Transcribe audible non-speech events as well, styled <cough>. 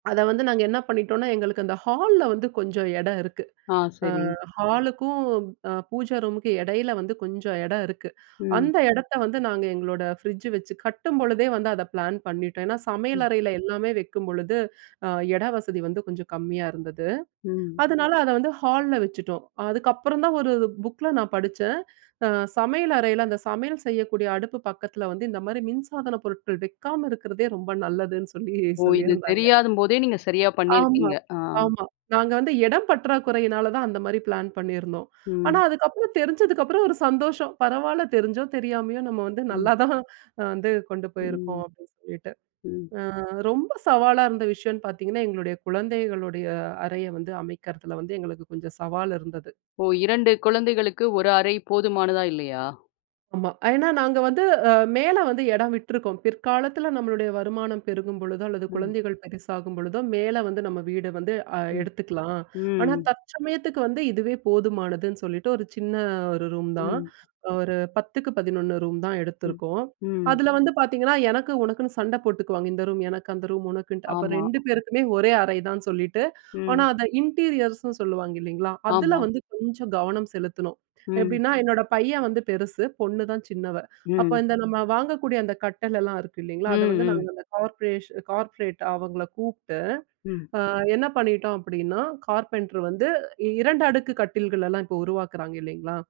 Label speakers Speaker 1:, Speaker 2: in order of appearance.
Speaker 1: அத வந்து, நாங்க என்ன பண்ணிட்டோனா, எங்களுக்கு அந்த ஹால்ல வந்து, கொஞ்சம் எடம் இருக்கு.
Speaker 2: ஆ,
Speaker 1: அ,
Speaker 2: சரி.
Speaker 1: ஹாலுக்கும் அ, பூஜா ரூமுக்கு எடயில வந்து, கொஞ்சம் எடம் இருக்கு.
Speaker 2: ம்.
Speaker 1: அந்த எடத்த வந்து, நாங்க எங்களோட ஃப்ரிட்ஜு வச்சு, கட்டும்பொழுதே வந்து அத பிளான் பண்ணிட்டோம். ஏன்னா, சமையல்
Speaker 2: ம்.
Speaker 1: அறையில எல்லாமே வக்கிம்பொழுது, அ, எட வசதி வந்து, கொஞ்ச கம்மியா இருந்தது.
Speaker 2: ம்.
Speaker 1: அதனால, அத வந்து, ஹால்ல வச்சுட்டோம். அதுக்கப்புறம் தான், ஒரு புக்ல நான் படுச்சேன். அ, சமையல் அறையில, அந்த சமையல் செய்யக்கூடிய அடுப்பு பக்கத்தில வந்து, இந்த மாரி மின்சாதனப் பொருட்கள் வக்காம இருக்குறதே, ரொம்ப <chuckles> நல்லதுன்னு சொல்லி,
Speaker 2: ஓ, இது
Speaker 1: சொல்லியிருந்தாங்க.
Speaker 2: தெரியாதும் போதே, நீங்க சரியா
Speaker 1: ஆமா.
Speaker 2: பண்ணியிருக்கீங்க? அ.
Speaker 1: ஆமா. நாங்க வந்து எடம் பற்றாக்குறையினாலதான், அந்த மாரி பிளான் பண்ணியிருந்தோம். ஆனா,
Speaker 2: ம்.
Speaker 1: அதுக்கப்புறம், தெரிஞ்சதுக்கப்புறம், ஒரு சந்தோஷம். பரவால்ல, தெரிஞ்சோ தெரியாமயோ, நம்ம வந்து <chuckles>
Speaker 2: ம்.
Speaker 1: நல்லா தான், வந்து கொண்டு போயிருக்கோம்.
Speaker 2: ம்.
Speaker 1: அப்படின்னு சொல்லிவிட்டு.
Speaker 2: ம்.
Speaker 1: அ, ரொம்ப சவாலா இருந்த விஷயனு பாத்திங்கன்னா, எங்களுடைய குழந்தைகளுடைய அறைய வந்து, அமைக்கிறதல வந்து, எங்களுக்கு கொஞ்சம் சவால் இருந்தது.
Speaker 2: ஓ, 2 குழந்தைகளுக்கு, 1 அறை. போதுமானதா இல்லையா?
Speaker 1: ஆமா. ஏன்னா, நாங்க வந்து, அ, மேல வந்து, எடம் விட்டுருக்கோம். பிற்காலத்தில நம்மளுடைய வருமானம் பெருகும்பொழுதோ அல்லது
Speaker 2: ம்.
Speaker 1: குழந்தைகள் பெருசாகும்பொழுதோ, மேல வந்து, நம்ம வீடு வந்து அ,
Speaker 2: ம்.
Speaker 1: எடுத்துக்கலாம்.
Speaker 2: ம்,
Speaker 1: ஆனா,
Speaker 2: ம்.
Speaker 1: தற்சமயத்துக்கு வந்து, இதுவே போதுமானதுன்னு சொல்லிட்டு, ஒரு சின்ன 1 ரூம் தான்.
Speaker 2: ம்.
Speaker 1: ஒரு 10 11 ரூம் தான்
Speaker 2: ம்,
Speaker 1: எடுத்துருக்கோம்.
Speaker 2: ம்.
Speaker 1: அதில வந்து பாத்திங்கன்னா, எனக்கு உனக்குன்னு சண்ட போட்டுக்குவாங்க. இந்த ரூம் எனக்கு, அந்த ரூம் உனக்குன்ட்டு. அப்ப
Speaker 2: ஆமா.
Speaker 1: 2 பேருக்குமே, ஒரே அறை தான்னு சொல்லிட்டு, ஆனா
Speaker 2: ம்.
Speaker 1: அதை இன்டீரியர்ஸ்னு சொல்லுவாங்க, இல்லைங்களா? அதில
Speaker 2: ஆமா.
Speaker 1: வந்து, கொஞ்சம் கவனம் செலுத்தணும்.
Speaker 2: ம்.
Speaker 1: எப்படின்னா? என்னோட பையன் வந்து பெருசு. பொண்ணுதான் சின்னவ. அப்ப
Speaker 2: ம்.
Speaker 1: இந்த, நம்ம வாங்கக்கூடிய அந்த கட்டலலாம் இருக்கு இல்லைங்களா,
Speaker 2: ம்,
Speaker 1: அத வந்து, நாங்க
Speaker 2: ம்.
Speaker 1: அந்த கார்பெண்டர், கார்பெண்டர். அவங்கள கூப்ட்டு.
Speaker 2: ம்.
Speaker 1: அ, என்ன பண்ணிட்டோம் அப்படின்னா? கார்பெண்டர் வந்து, 2 அடுக்கு கட்டில்களலாம், இப்போ உருவாக்குறாங்க. இல்லைங்களா?